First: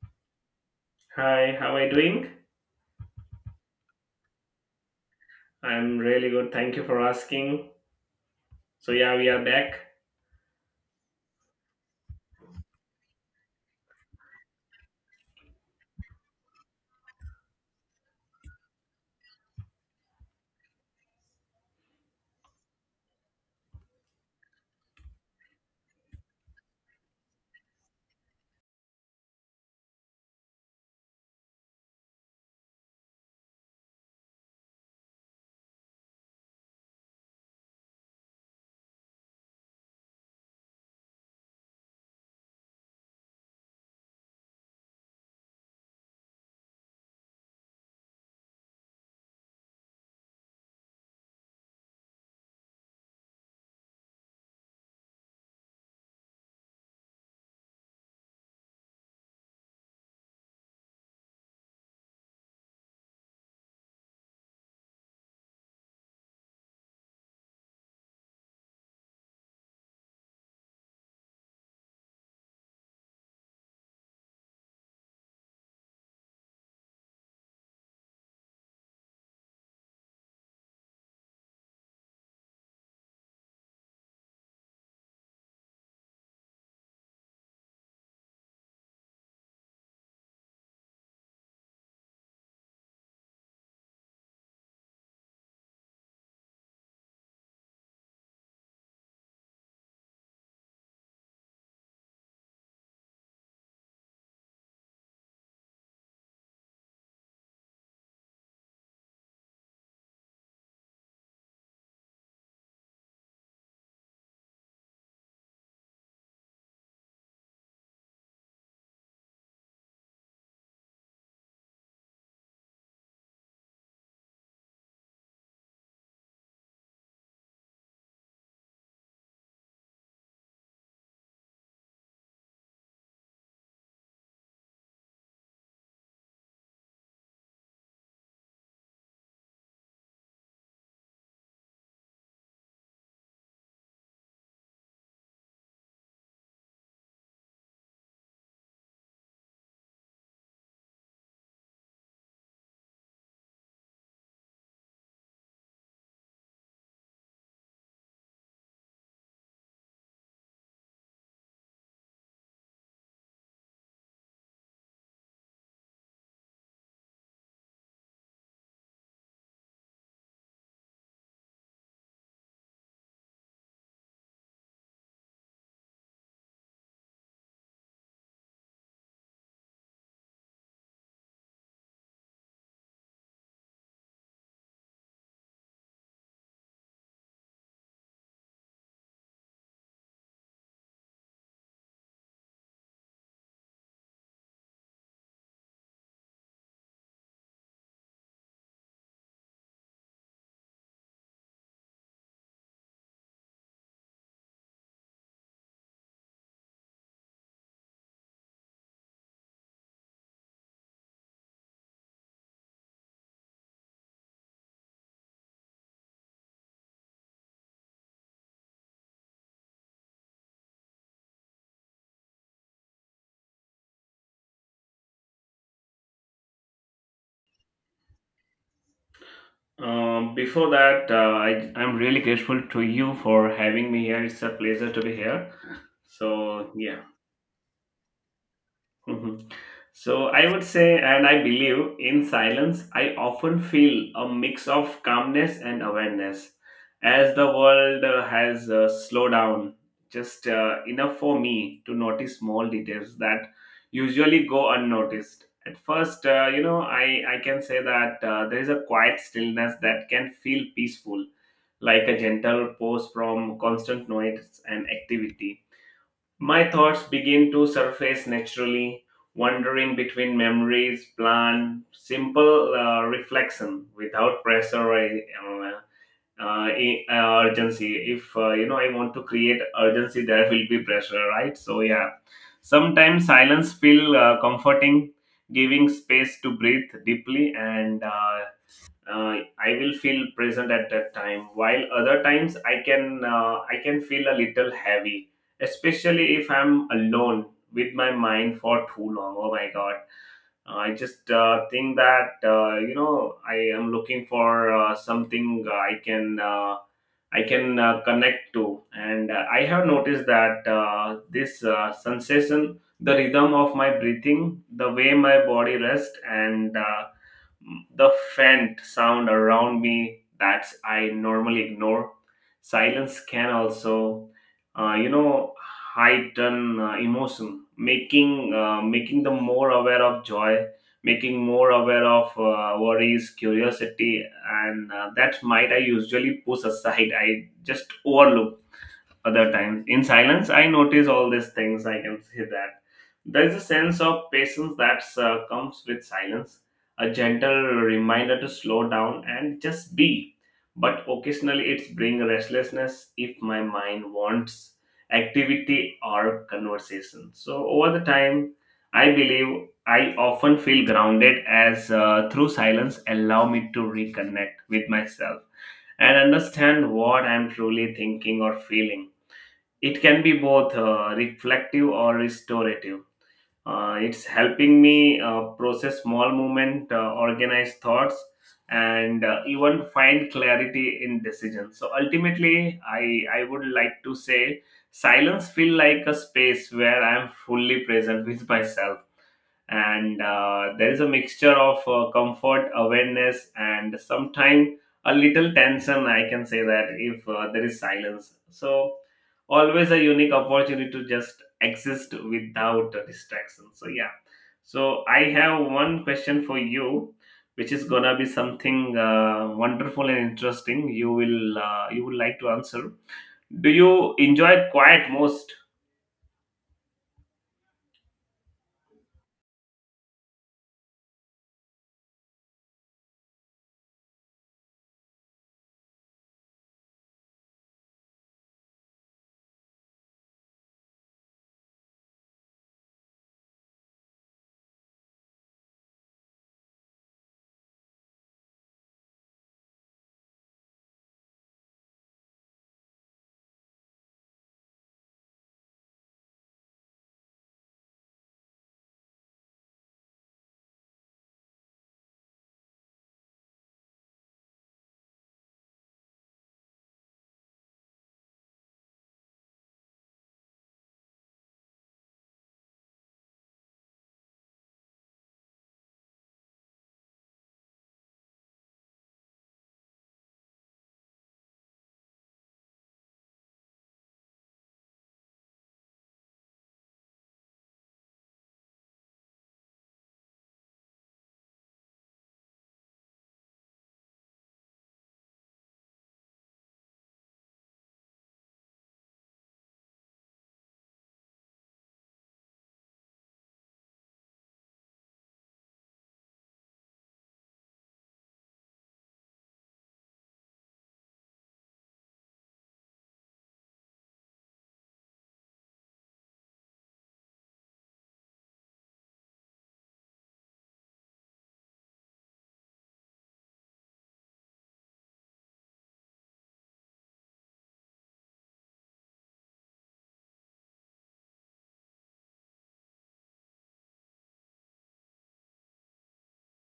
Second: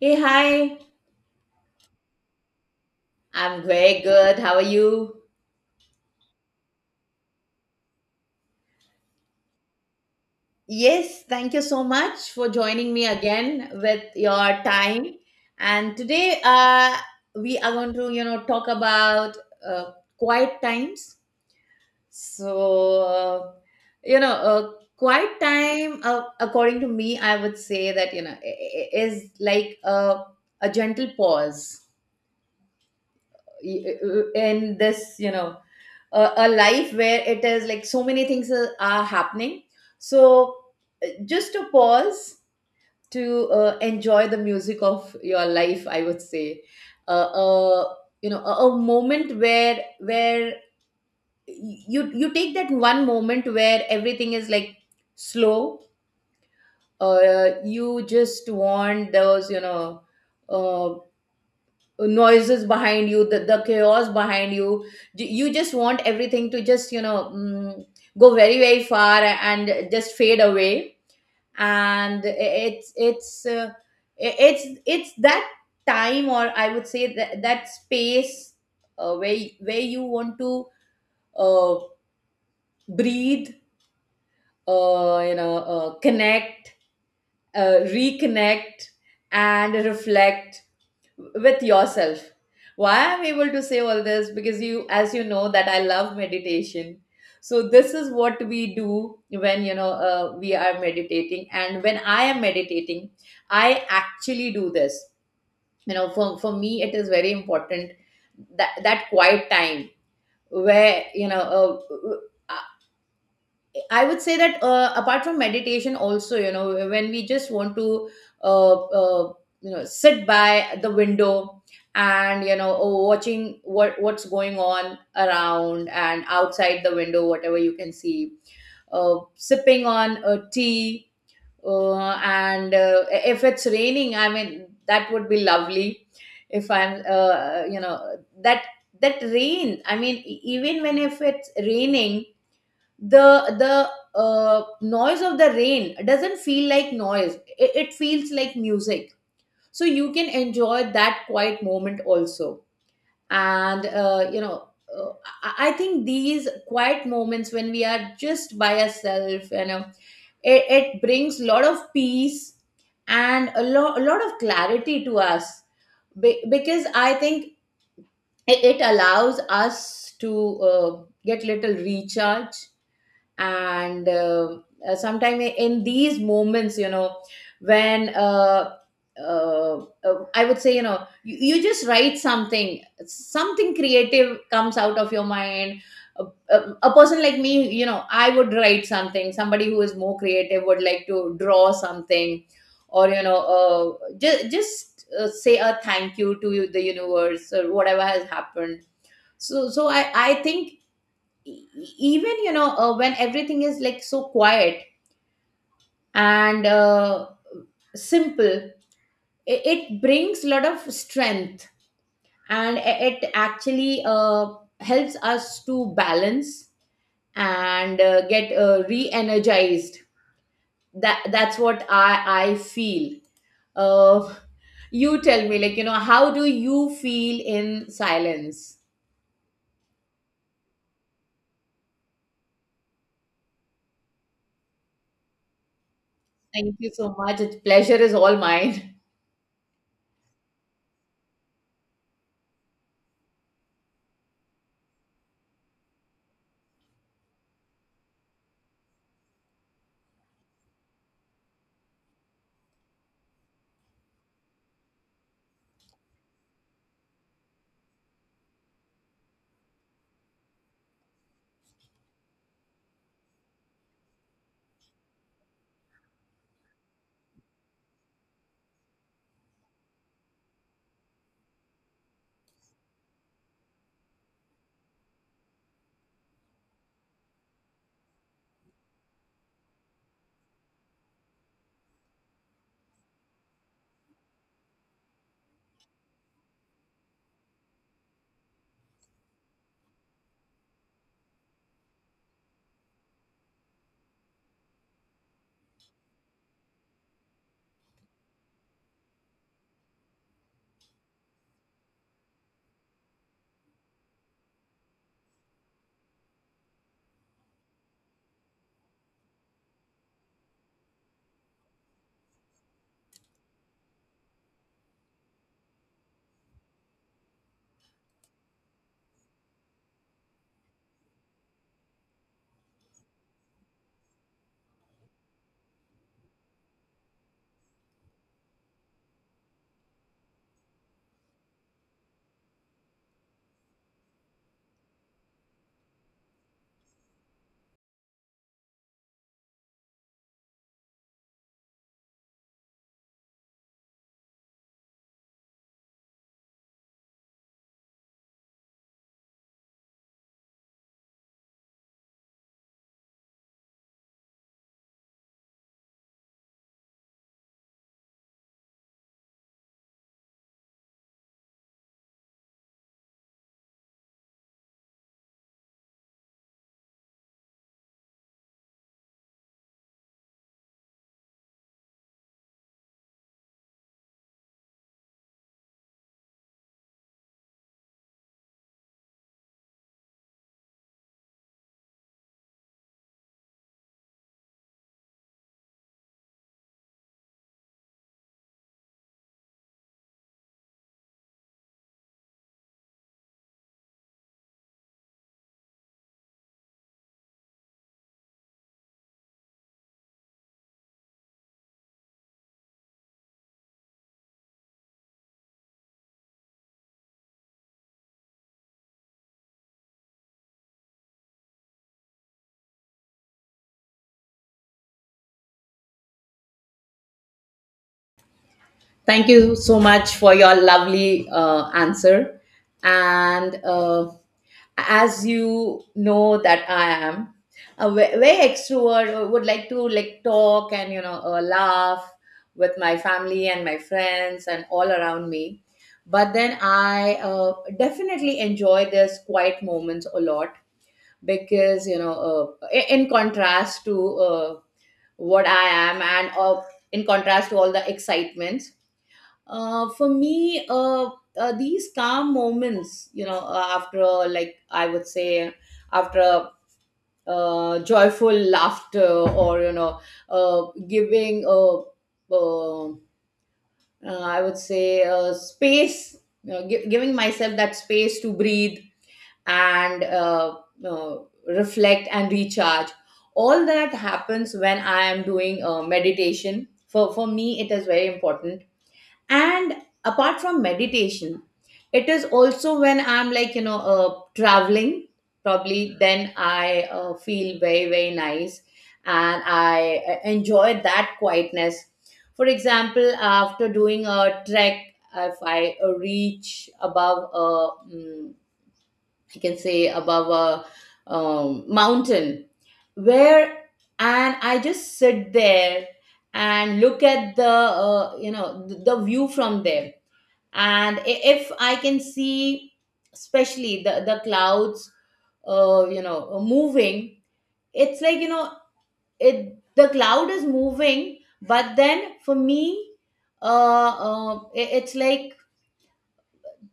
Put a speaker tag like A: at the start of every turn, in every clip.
A: Hey, hi.
B: Hi, how are you doing?
A: I'm very good. How are you?
B: I'm really good. Thank you for asking. So yeah, we are back.
A: Yes, thank you so much for joining me again with your time. And today, we are going to, talk about uh, quiet times. So, you know, uh, quiet time, according to me, I would say that, is like a gentle pause in this, a life where it is like so many things are happening. So, just to pause, to enjoy the music of your life, I would say, uh, uh, a moment where you take that one moment where everything is like slow. You just want those, uh, noises behind you, the chaos behind you. You just want everything to just, go very very far and just fade away, and it's that time, or I would say, that that space, where you want to uh, breathe, connect, reconnect, and reflect with yourself. Why I'm able to say all this, because you, as you know, that I love meditation. So this is what we do when, we are meditating, and when I am meditating, I actually do this, for me it is very important, that that quiet time where, I would say that, apart from meditation, also, when we just want to, uh, uh, sit by the window, and, oh, watching what's going on around and outside the window, whatever you can see, sipping on a tea, and, if it's raining, I mean that would be lovely. If I'm, that rain. I mean, even when, if it's raining, the noise of the rain doesn't feel like noise, it feels like music, so you can enjoy that quiet moment also. And, uh, I think these quiet moments, when we are just by ourselves, it brings a lot of peace, and a lot of clarity to us. Because I think it allows us to, uh, get little recharge, and uh, in these moments, when, uh, I would say, you just write something, something creative comes out of your mind. A, a, a person like me, I would write something. Somebody who is more creative would like to draw something, or, just say a thank you to the universe or whatever has happened. So I think, e- even, when everything is like so quiet, and, simple, it brings a lot of strength, and it actually, helps us to balance, and get re-energized. That's what I feel. uh, you tell me, like, how do you feel in silence?
B: Before that, I'm really grateful to you for having me here. It's a pleasure to be here. So
A: Thank you
B: yeah.
A: so much. It's pleasure is all mine.
B: Mhm. So I would say, and I believe, in silence, I often feel a mix of calmness and awareness as the world has slowed down just enough for me to notice small details that usually go unnoticed. At first, I can say that there is a quiet stillness that can feel peaceful, like a gentle pause from constant noise and activity. My thoughts begin to surface naturally, wandering between memories, plan, simple reflection without pressure or urgency. If I want to create urgency, there will be pressure, right? So yeah, sometimes silence feel comforting, giving space to breathe deeply and I will feel present at that time. While other times I can feel a little heavy, especially if I'm alone with my mind for too long. Oh my god! I just think that I am looking for something I can connect to, and I have noticed that this sensation, the rhythm of my breathing, the way my body rests, and the faint sound around me that I normally ignore. Silence can also, uh, you know, heighten emotion, making them more aware of joy, making more aware of worries, curiosity, and that might I usually push aside. I just overlook other times. In silence, I notice all these things. I can say that there's a sense of patience that comes with silence, a gentle reminder to slow down and just be. But occasionally, it's bring restlessness if my mind wants activity or conversation. So over the time, I believe I often feel grounded as through silence allow me to reconnect with myself and understand what I'm truly thinking or feeling. It can be both reflective or restorative. It's helping me process small movement, organize thoughts, and even find clarity in decisions. So ultimately, I would like to say silence feel like a space where I'm fully present with myself, and there is a mixture of comfort awareness and sometimes a little tension. I can say that if there is silence, so always a unique opportunity to just exist without a distraction. So yeah, so I have one question for you, which is gonna be something wonderful and interesting you would like to answer. Do you enjoy quiet most?
A: Thank you so much for your lovely answer. And, as you know that I am a very extrovert, would like to, like, talk, and, laugh with my family and my friends and all around me. But then I, definitely enjoy this quiet moments a lot, because, in contrast to, what I am, and, in contrast to all the excitements, for me, these calm moments, after, like I would say, after, joyful laughter, or, giving, uh, I would say, space, giving myself that space to breathe, and, uh, reflect and recharge. All that happens when I am doing meditation. For me, it is very important, and apart from meditation, it is also when I'm, like, traveling. Probably then I, feel very very nice, and I, enjoy that quietness. For example, after doing a trek, if I, reach above a, mm, I can say, above a, mountain, where, and I just sit there, and look at the, the view from there, and if I can see, especially the clouds, moving. It's like, it, the cloud is moving, but then for me, it's like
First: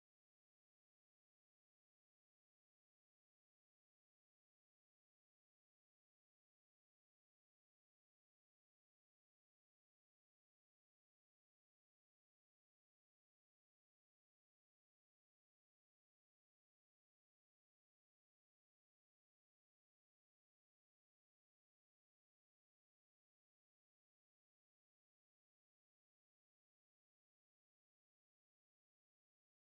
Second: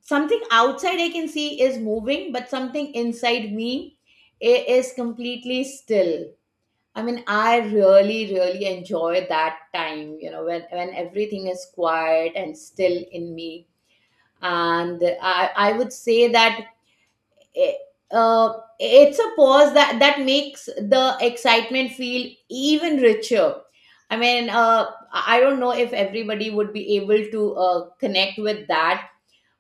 A: something outside I can see is moving, but something inside me is completely still. I mean, I really really enjoy that time, when everything is quiet and still in me. And I would say that, Eh, uh, it's a pause that makes the excitement feel even richer. I mean, I don't know if everybody would be able to, connect with that,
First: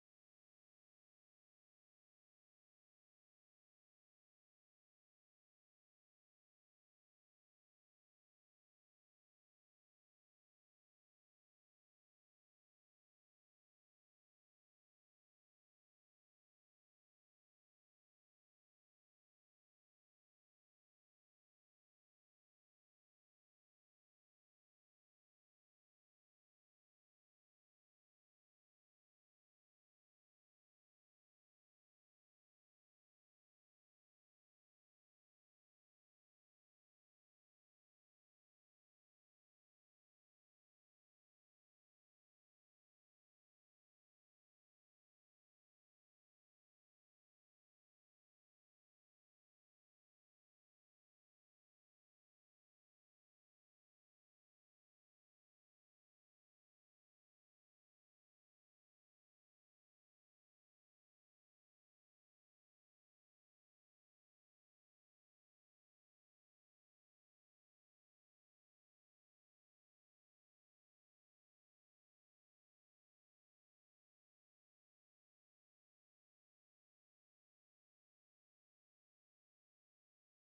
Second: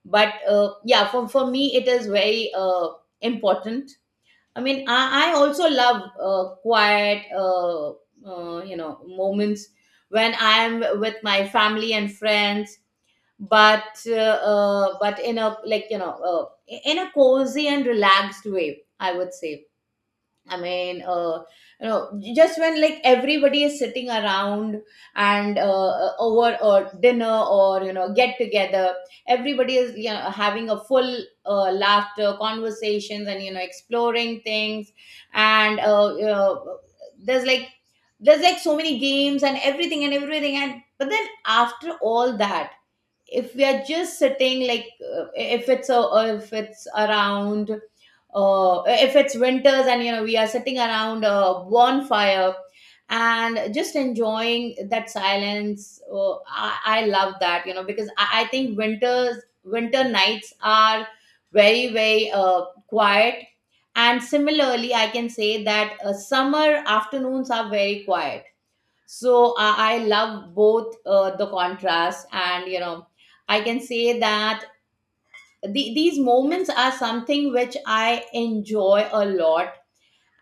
A: but, yeah, for me, it is very, important. I mean, I also love, quiet, moments when I am with my family and friends, but, but in a like, in a cozy and relaxed way, I would say. I mean, just when, like, everybody is sitting around, and, over or dinner, or, get together, everybody is, having a full, laughter conversations, and, exploring things, and, there's like there's like so many games, and everything and, but then after all that, if we are just sitting, like, if it's around, if it's winters, and, we are sitting around a bonfire, and just enjoying that silence. Oh, I love that, because I think, winter nights are very very, quiet. And similarly I can say that, summer afternoons are very quiet. So I love both, the contrast, and, I can say that these moments are something which I enjoy a lot.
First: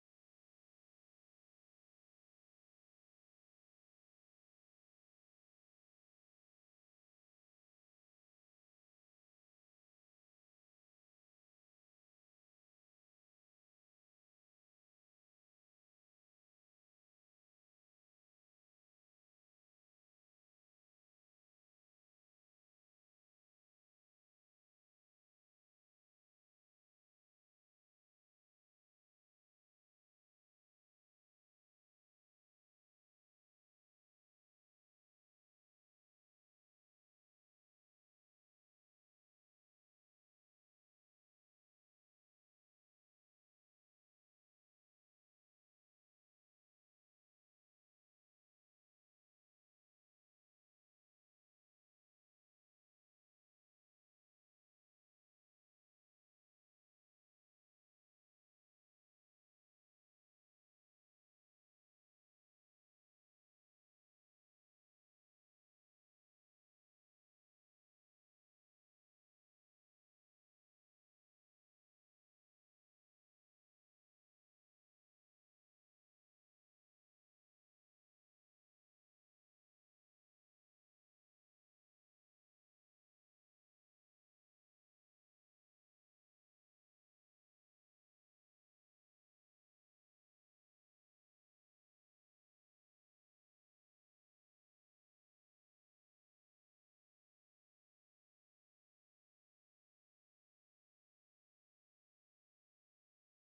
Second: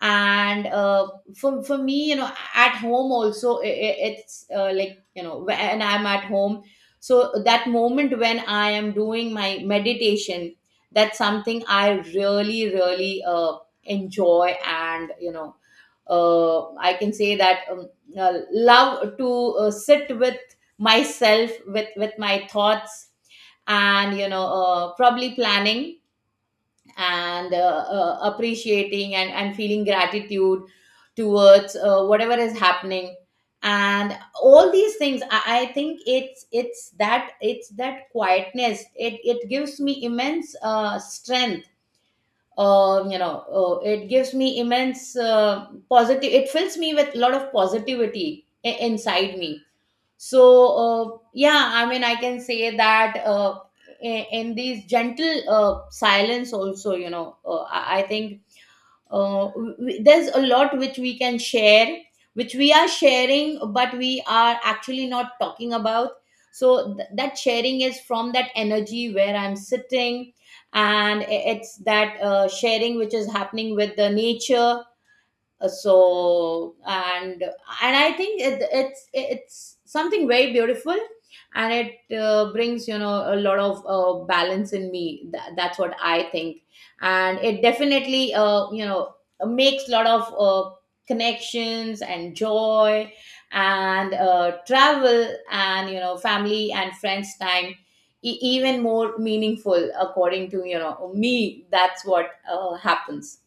A: And, for me, at home also, it's, like, when I'm at home, so that moment when I am doing my meditation, that's something I really really, enjoy. And, I can say that, love to, sit with myself, with my thoughts, and, probably planning, and, appreciating, and feeling gratitude towards, whatever is happening. And all these things, I think, it's that quietness, it gives me immense, strength. It gives me immense, positive. It fills me with a lot of positivity inside me. So, yeah, I mean, I can say that, in these gentle, silence also, I think, uh, w- there's a lot which we can share, which we are sharing, but we are actually not talking about. So that sharing is from that energy where I'm sitting, and it's that, sharing which is happening with the nature. So, and I think it's something very beautiful, and it, brings, a lot of, balance in me. That's what I think. And it definitely, makes a lot of, connections and joy, and, travel, and, family and friends time even more meaningful, according to, me. That's what, happens.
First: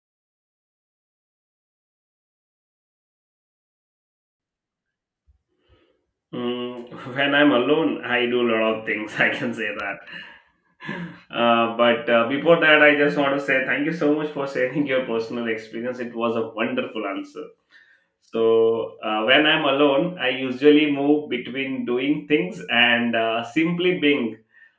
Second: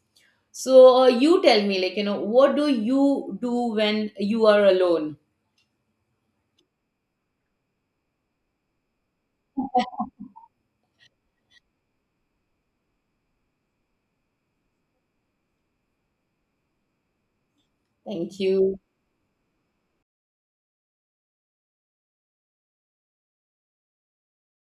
A: So, you tell me, like, what do you do when you are alone?
B: Mm, when I'm alone, I do a lot of things. I can say that. But Before that, I just want to say thank you so much for sharing your personal experience. It was a wonderful answer.
A: Thank you.
B: So, when I'm alone, I usually move between doing things and simply being,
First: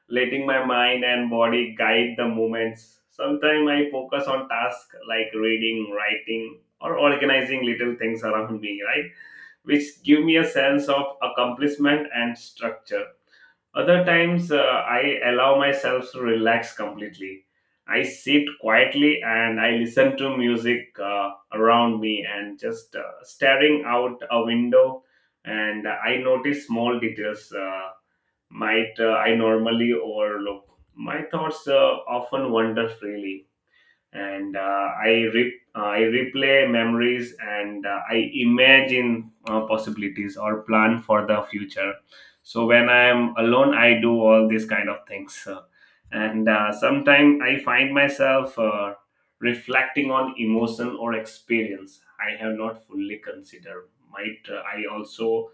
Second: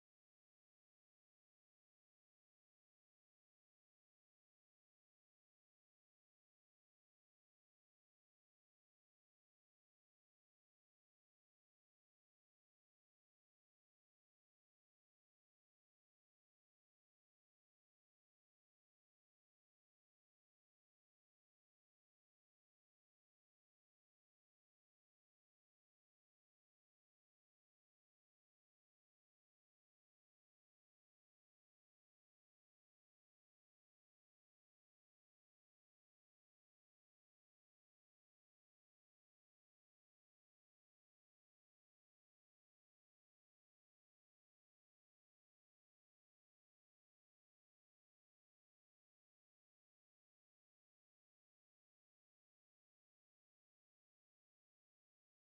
B: letting my mind and body guide the movements. Sometimes I focus on tasks like reading, writing, or organizing little things around me, right? Which give me a sense of accomplishment and structure. Other times, I allow myself to relax completely. I sit quietly and I listen to music around me and just staring out a window. And I notice small details might I normally overlook. My thoughts often wander freely, and I replay memories and I imagine possibilities or plan for the future. So when I am alone, I do all these kind of things. And sometimes I find myself reflecting on emotion or experience I have not fully considered. Might I also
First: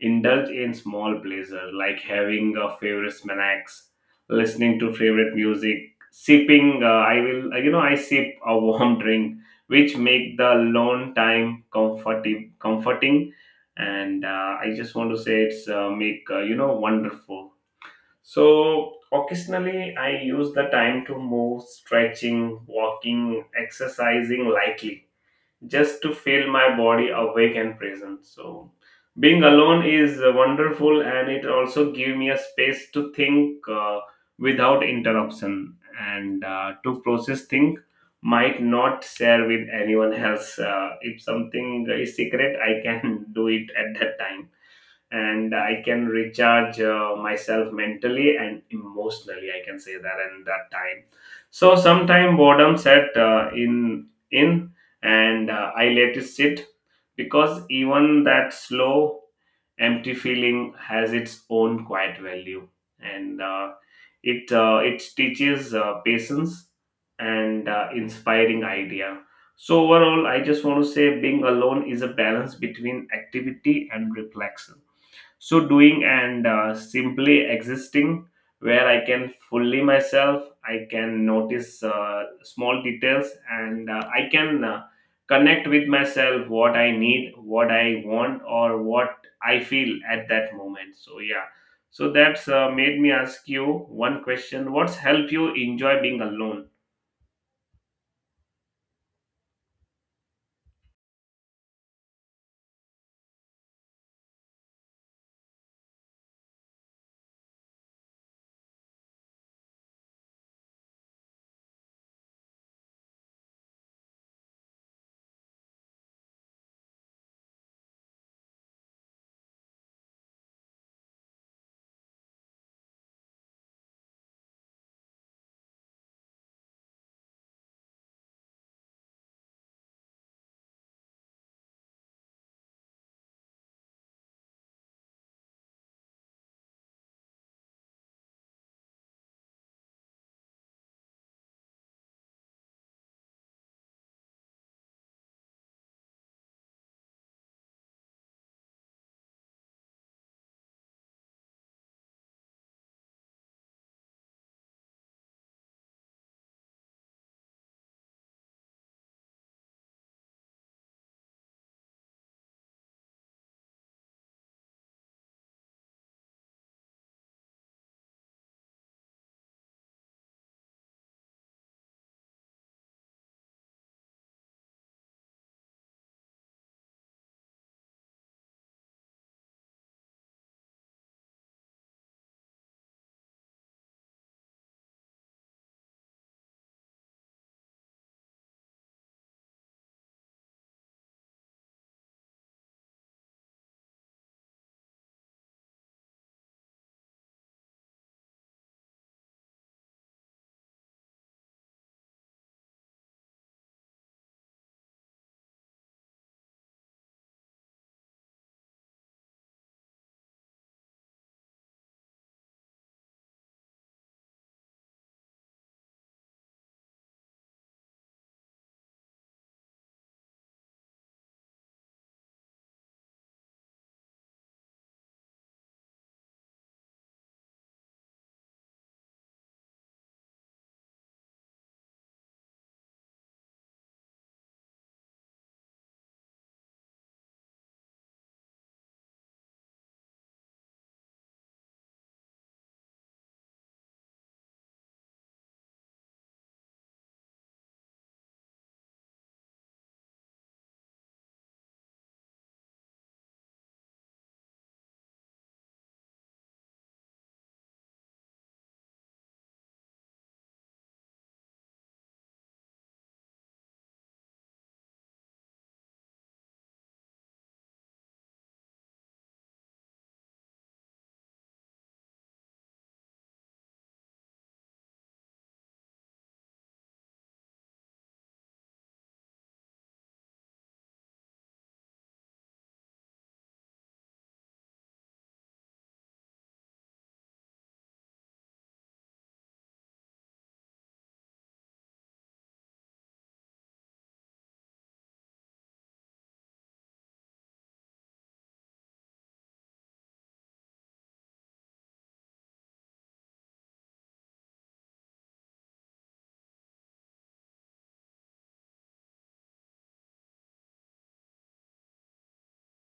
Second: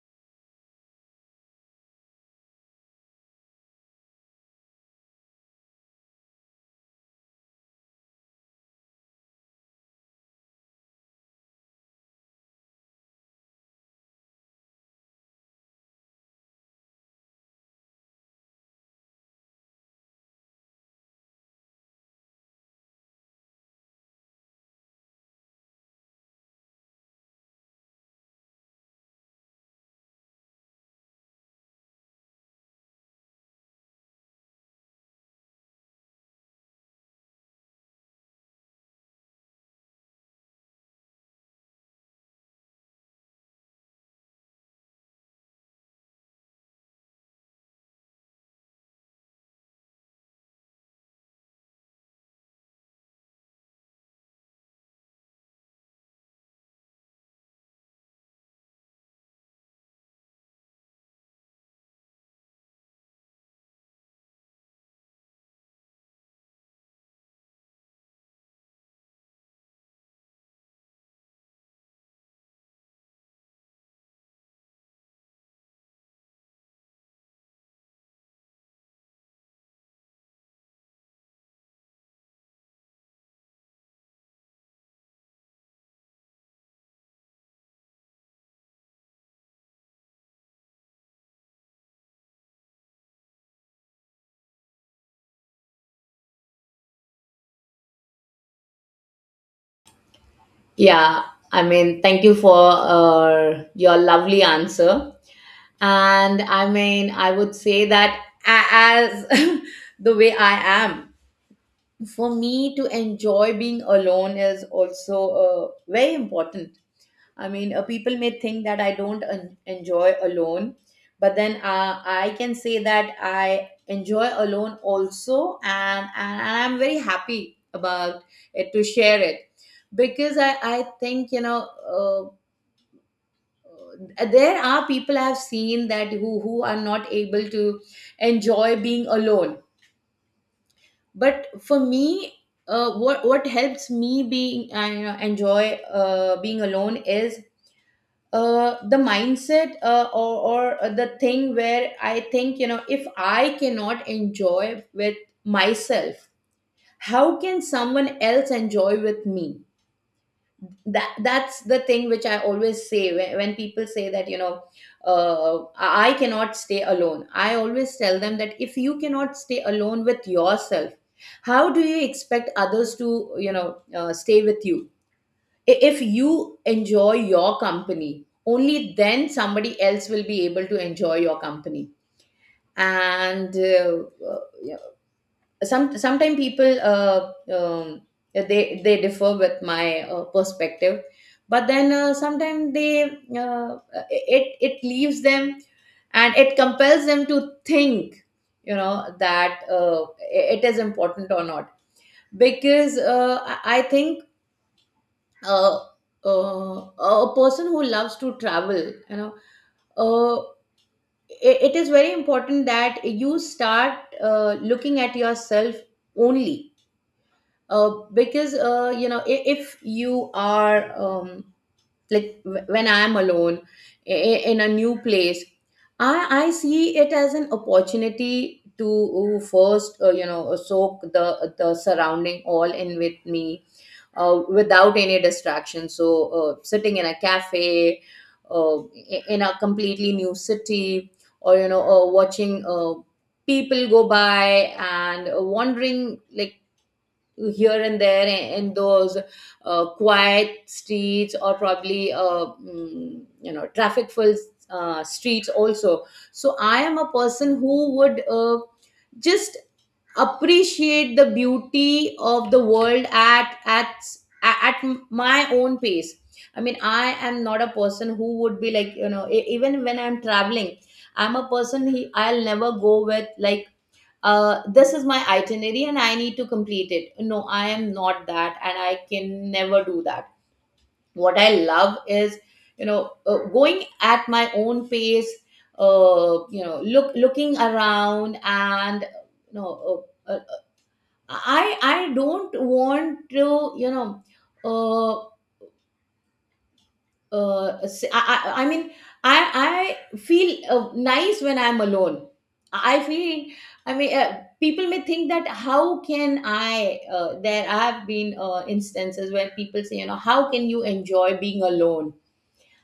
B: indulge in small pleasure like having a favorite snacks, listening to favorite music, sipping. I will, you know, I sip a warm drink, which make the long time comforting, and I just want to say it's make you know wonderful. So occasionally, I use the time to move, stretching, walking, exercising lightly just to feel my body awake and present. So being alone is wonderful, and it also give me a space to think without interruption and to process things might not share with anyone else. If something is secret, I can do it at that time, and I can recharge myself mentally and emotionally. I can say that in that time. So sometime boredom set in, and I let it sit because even that slow, empty feeling has its own quiet value, and it teaches patience and inspiring idea. So overall, I just want to say being alone is a balance between activity and reflection, so doing and simply existing, where I can fully myself. I can notice small details and I can connect with myself what I need, what I want, or what I feel at that moment. So yeah, so that's made me ask you one question. What's helped you enjoy being alone?
A: Yeah, I mean, thank you for, your lovely answer. And I mean, I would say that, as the way I am, for me to enjoy being alone is also, very important. I mean, people may think that I don't, enjoy alone, but then, I can say that I enjoy alone also, and I'm very happy about it to share it, because I think, uh, there are people I've seen that, who are not able to enjoy being alone, but for me. What helps me being, I, enjoy, being alone is, the mindset, or the thing where I think, if I cannot enjoy with myself, how can someone else enjoy with me? That's the thing which I always say, when people say that, I cannot stay alone. I always tell them that if you cannot stay alone with yourself, how do you expect others to, stay with you? If you enjoy your company, only then somebody else will be able to enjoy your company. and uh, uh, yeah, sometimes people um, they differ with my perspective, but then, sometimes they uh, it leaves them, and it compels them to think, you know that it is important or not. Because I think, uh, a person who loves to travel, you know, uh, it is very important that you start looking at yourself only. Because, you know, if you are, like when I am alone in a new place, I see it as an opportunity to first, you know, soak the surrounding all in with me, without any distraction. So, sitting in a cafe, in a completely new city, or, you know, watching people go by, and wandering like here and there in those quiet streets, or probably you know, traffic-filled streets also. So, I am a person who would just appreciate the beauty of the world at my own pace. I mean, I am not a person who would be like, you know, even when I'm traveling, I'm a person I'll never go with like, this is my itinerary and I need to complete it. No, I am not that, and I can never do that. What I love is, you know, going at my own pace, you know, looking around, and you know, I don't want to, you know, uh say, I I mean I I feel nice when I'm alone. I feel, I mean, people may think that, how can I, there have been instances where people say, you know, how can you enjoy being alone?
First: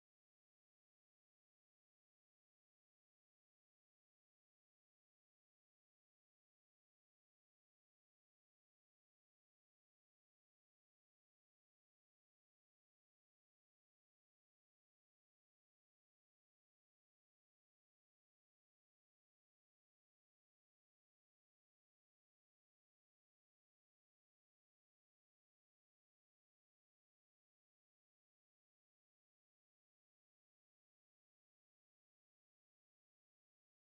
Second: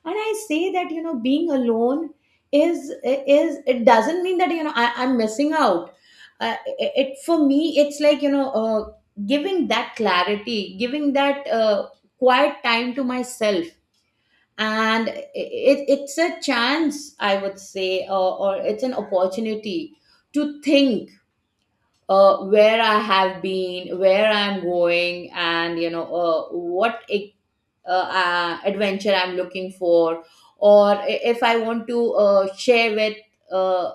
A: And I say that, you know, being alone is, it doesn't mean that, you know, I'm missing out. For me it's like, you know, giving that clarity, giving that quiet time to myself. And it's a chance, I would say, or it's an opportunity to think where I have been, where I'm going, and you know, what adventure I'm looking for, or if I want to share with uh,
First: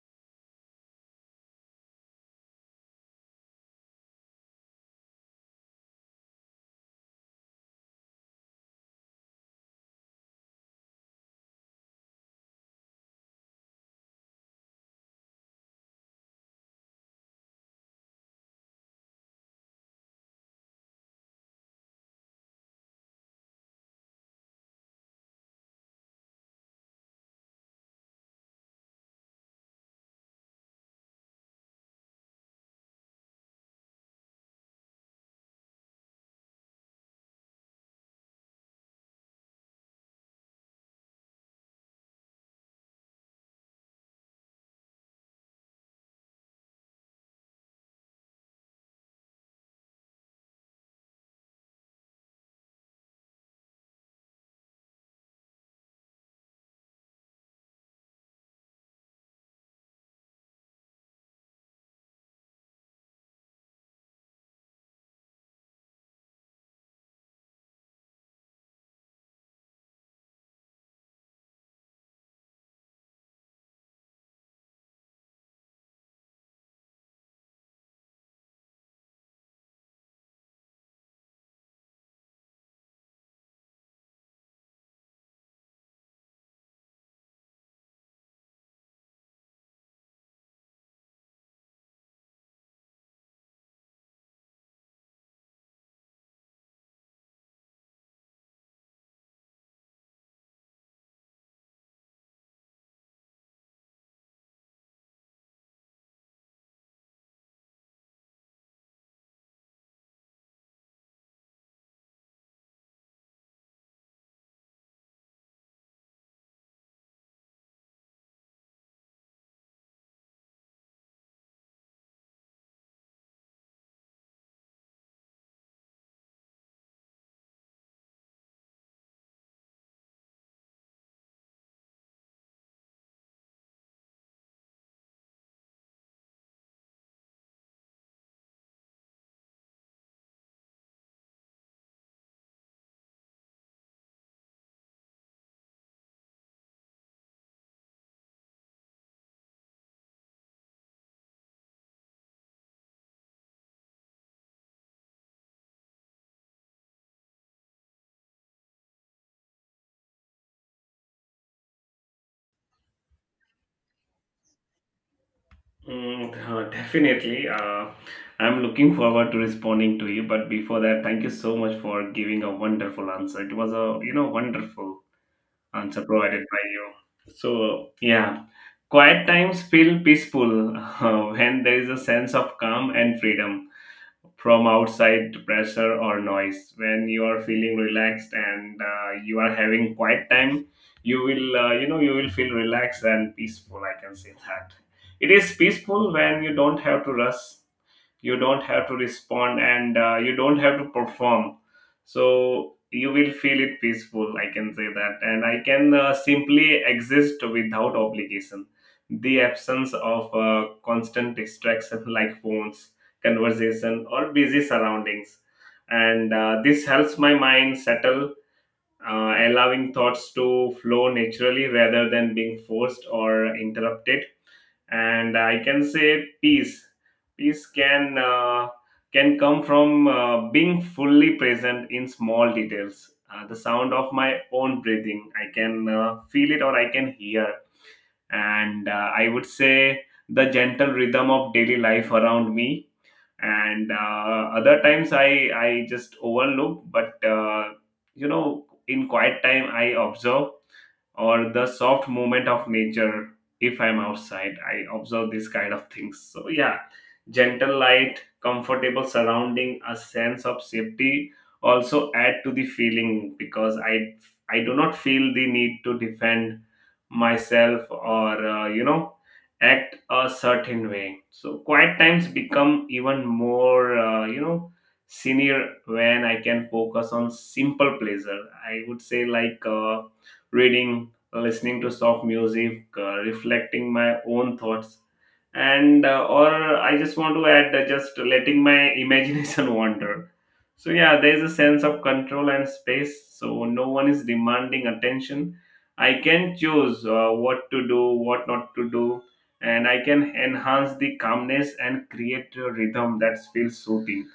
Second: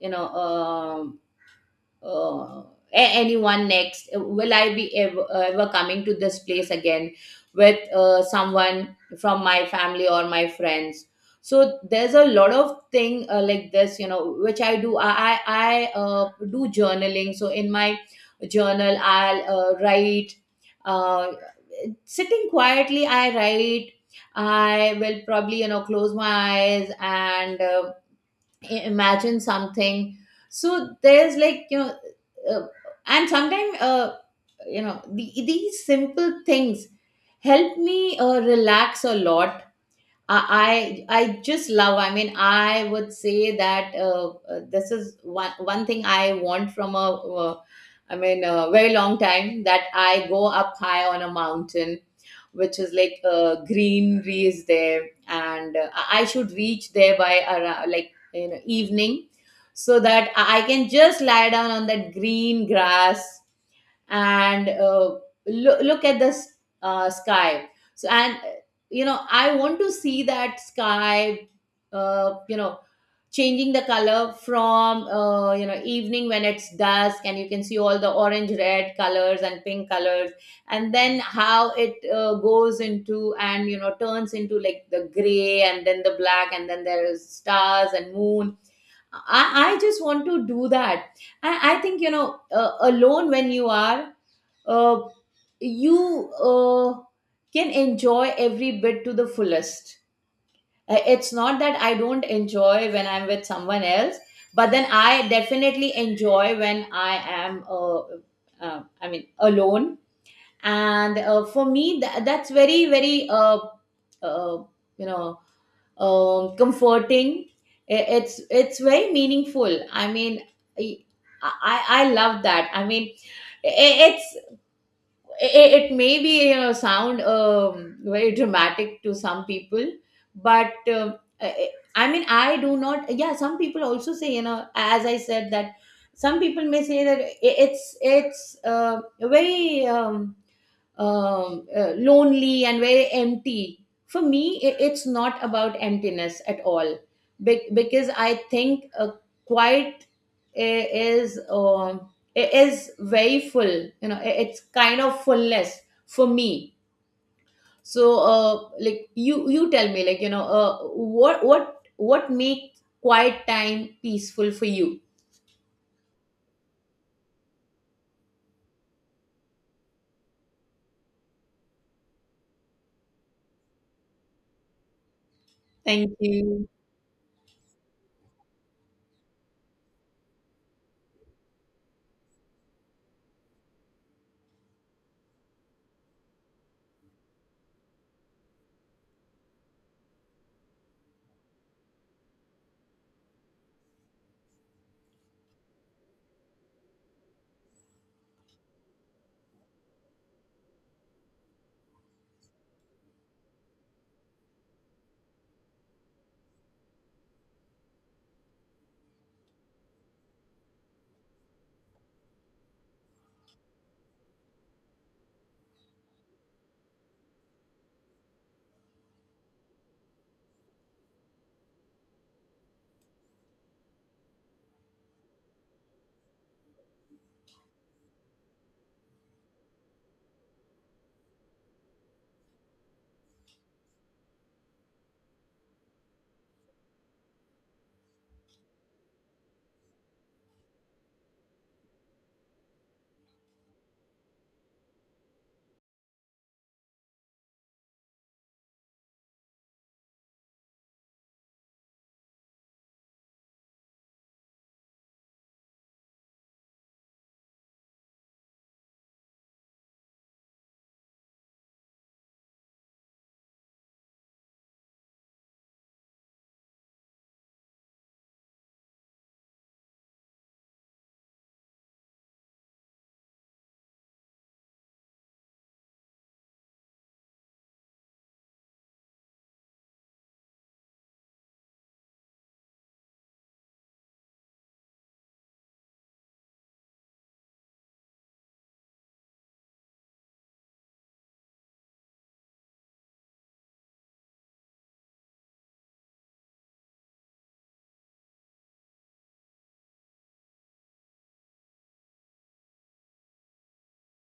A: you know um uh, anyone next. Will I be ever, ever coming to this place again with someone from my family or my friends? So there's a lot of thing like this, you know, which I do. I do journaling. So in my journal, I'll write. Uh, Sitting quietly, I write. I will probably, you know, close my eyes and imagine something. So there's like, you know, uh, and sometimes, you know, these simple things help me relax a lot. I just love. I mean, I would say that, this is one thing I want from a, I mean, a very long time, that I go up high on a mountain which is like, greenery is there, and I should reach there by around, like, you know, evening, so that I can just lie down on that green grass and look at the sky. So and you know, I want to see that sky you know, changing the color from, you know, evening, when it's dusk and you can see all the orange, red colors and pink colors, and then how it goes into, and you know, turns into like the gray, and then the black, and then there is stars and moon. I just want to do that. I think, you know, alone when you are, uh, you can enjoy every bit to the fullest. It's not that I don't enjoy when I'm with someone else, but then I definitely enjoy when I am, I mean, alone. And for me, that's very, very uh, you know comforting. It's very meaningful, I mean, i I love that, I mean. i- it's it may, be you know, sound very dramatic to some people, but I mean, I do not. Yeah, some people also say, you know, as I said, that some people may say that, it's very lonely and very empty. For me, it's not about emptiness at all. Because I think, quiet i- is is very full. You know, it's kind of fullness for me. So, like you tell me, like, you know, what makes quiet time peaceful for you?
B: Mm, definitely. I'm looking forward to responding to you. But before that, thank you so much for giving a wonderful answer. It was a you know wonderful answer
A: Thank
B: provided by
A: you.
B: you. So yeah, quiet times feel peaceful when there is a sense of calm and freedom from outside pressure or noise. When you are feeling relaxed and you are having quiet time, you will feel relaxed and peaceful. I can say that it is peaceful when you don't have to rush, you don't have to respond, and you don't have to perform. So you will feel it peaceful, I can say that, and I can simply exist without obligation. The absence of constant distraction like phones, conversation, or busy surroundings, and this helps my mind settle, allowing thoughts to flow naturally rather than being forced or interrupted. And I can say peace can come from being fully present in small details. The sound of my own breathing, I can feel it or I can hear, and I would say the gentle rhythm of daily life around me, and other times I just overlook, but in quiet time I observe or the soft movement of nature. If I'm outside, I observe these kind of things. So yeah, gentle light, comfortable surrounding, a sense of safety also add to the feeling, because I do not feel the need to defend myself or act a certain way. So quiet times become even more senior when I can focus on simple pleasure. I would say like reading, listening to soft music, reflecting my own thoughts, and or I just want to add just letting my imagination wander. So yeah, there is a sense of control and space. So no one is demanding attention. I can choose what to do, what not to do, and I can enhance the calmness and create a rhythm that feels soothing.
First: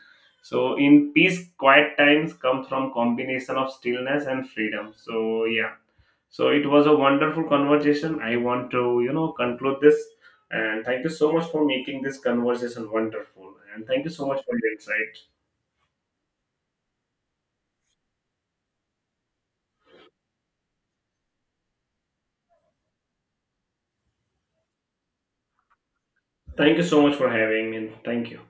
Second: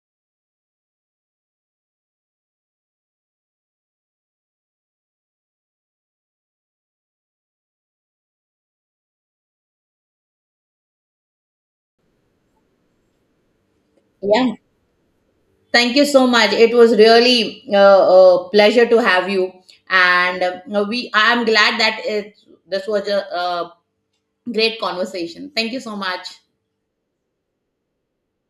B: So in peace, quiet times come from combination of stillness and freedom. So yeah. So it was a wonderful conversation. I want to, you know, conclude this. And thank you so much for making this conversation wonderful. And thank you so much
A: Yeah.
B: for your insight.
A: Thank you so much. It was really a pleasure to have you, and we. I am glad that this was a great conversation. Thank you so much.
B: Thank you so much for having me. Thank you.